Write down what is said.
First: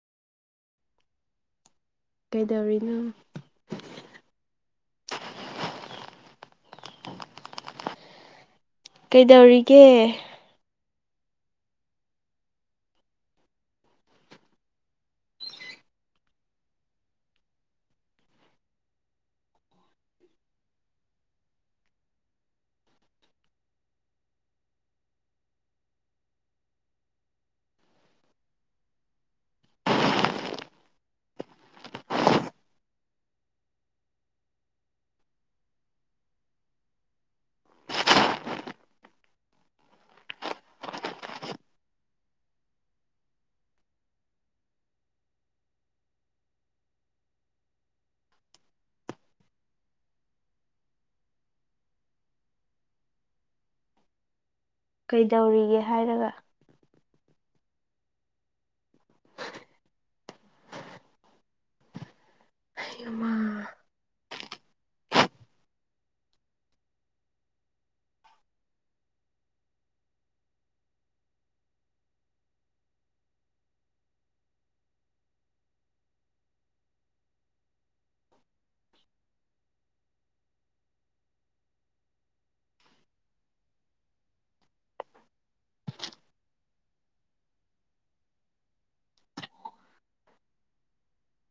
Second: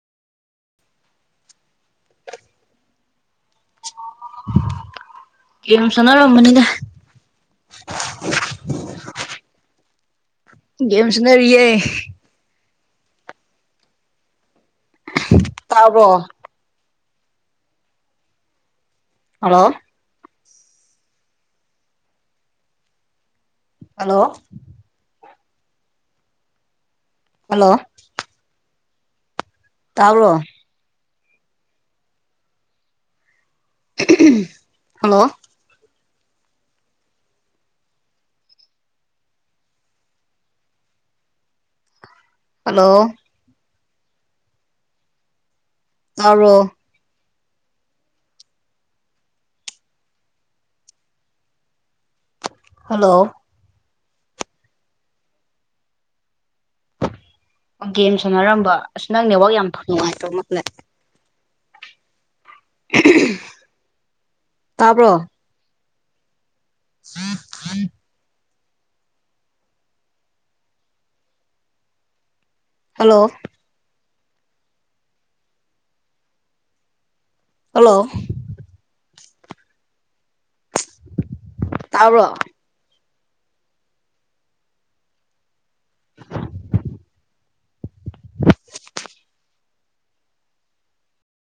ꯀꯩꯗꯧꯔꯤꯅꯣ ꯒꯦꯝ ꯁꯥꯟꯅꯥꯔꯝꯕꯅꯤꯗ ꯀꯩꯗꯧꯔꯤꯒꯦ ꯒꯦꯝ ꯁꯅꯔꯤꯌꯦ ꯇꯥꯕ꯭ꯔꯣ ꯑꯂꯣ ꯑꯜꯂꯣ ꯍꯜꯂꯣ ꯇꯥꯥꯕ꯭ꯔꯣ [unintelligible] ꯍꯜꯂꯣ ꯑꯜꯂꯣ ꯇꯥꯕꯔꯣ ꯍꯜꯂꯣ ꯀꯩꯗꯧꯔꯤꯒꯦ ꯍꯥꯏꯔꯒ ꯒꯦꯝ ꯁꯅꯔꯝꯕ ꯑꯁ ꯅꯪ ꯅꯦꯋꯥꯛ ꯌꯥꯝ ꯐꯪ ꯅꯨꯡꯉꯥꯏꯇ ꯃꯥꯜꯂꯦ ꯑꯩ ꯃꯥ [unintelligible] ꯇꯥꯕ꯭ꯔꯣ [unintelligible] [unintelligible] ꯍꯜꯂꯣ ꯑꯜꯂꯣ ꯇꯥꯕ꯭ꯔꯣ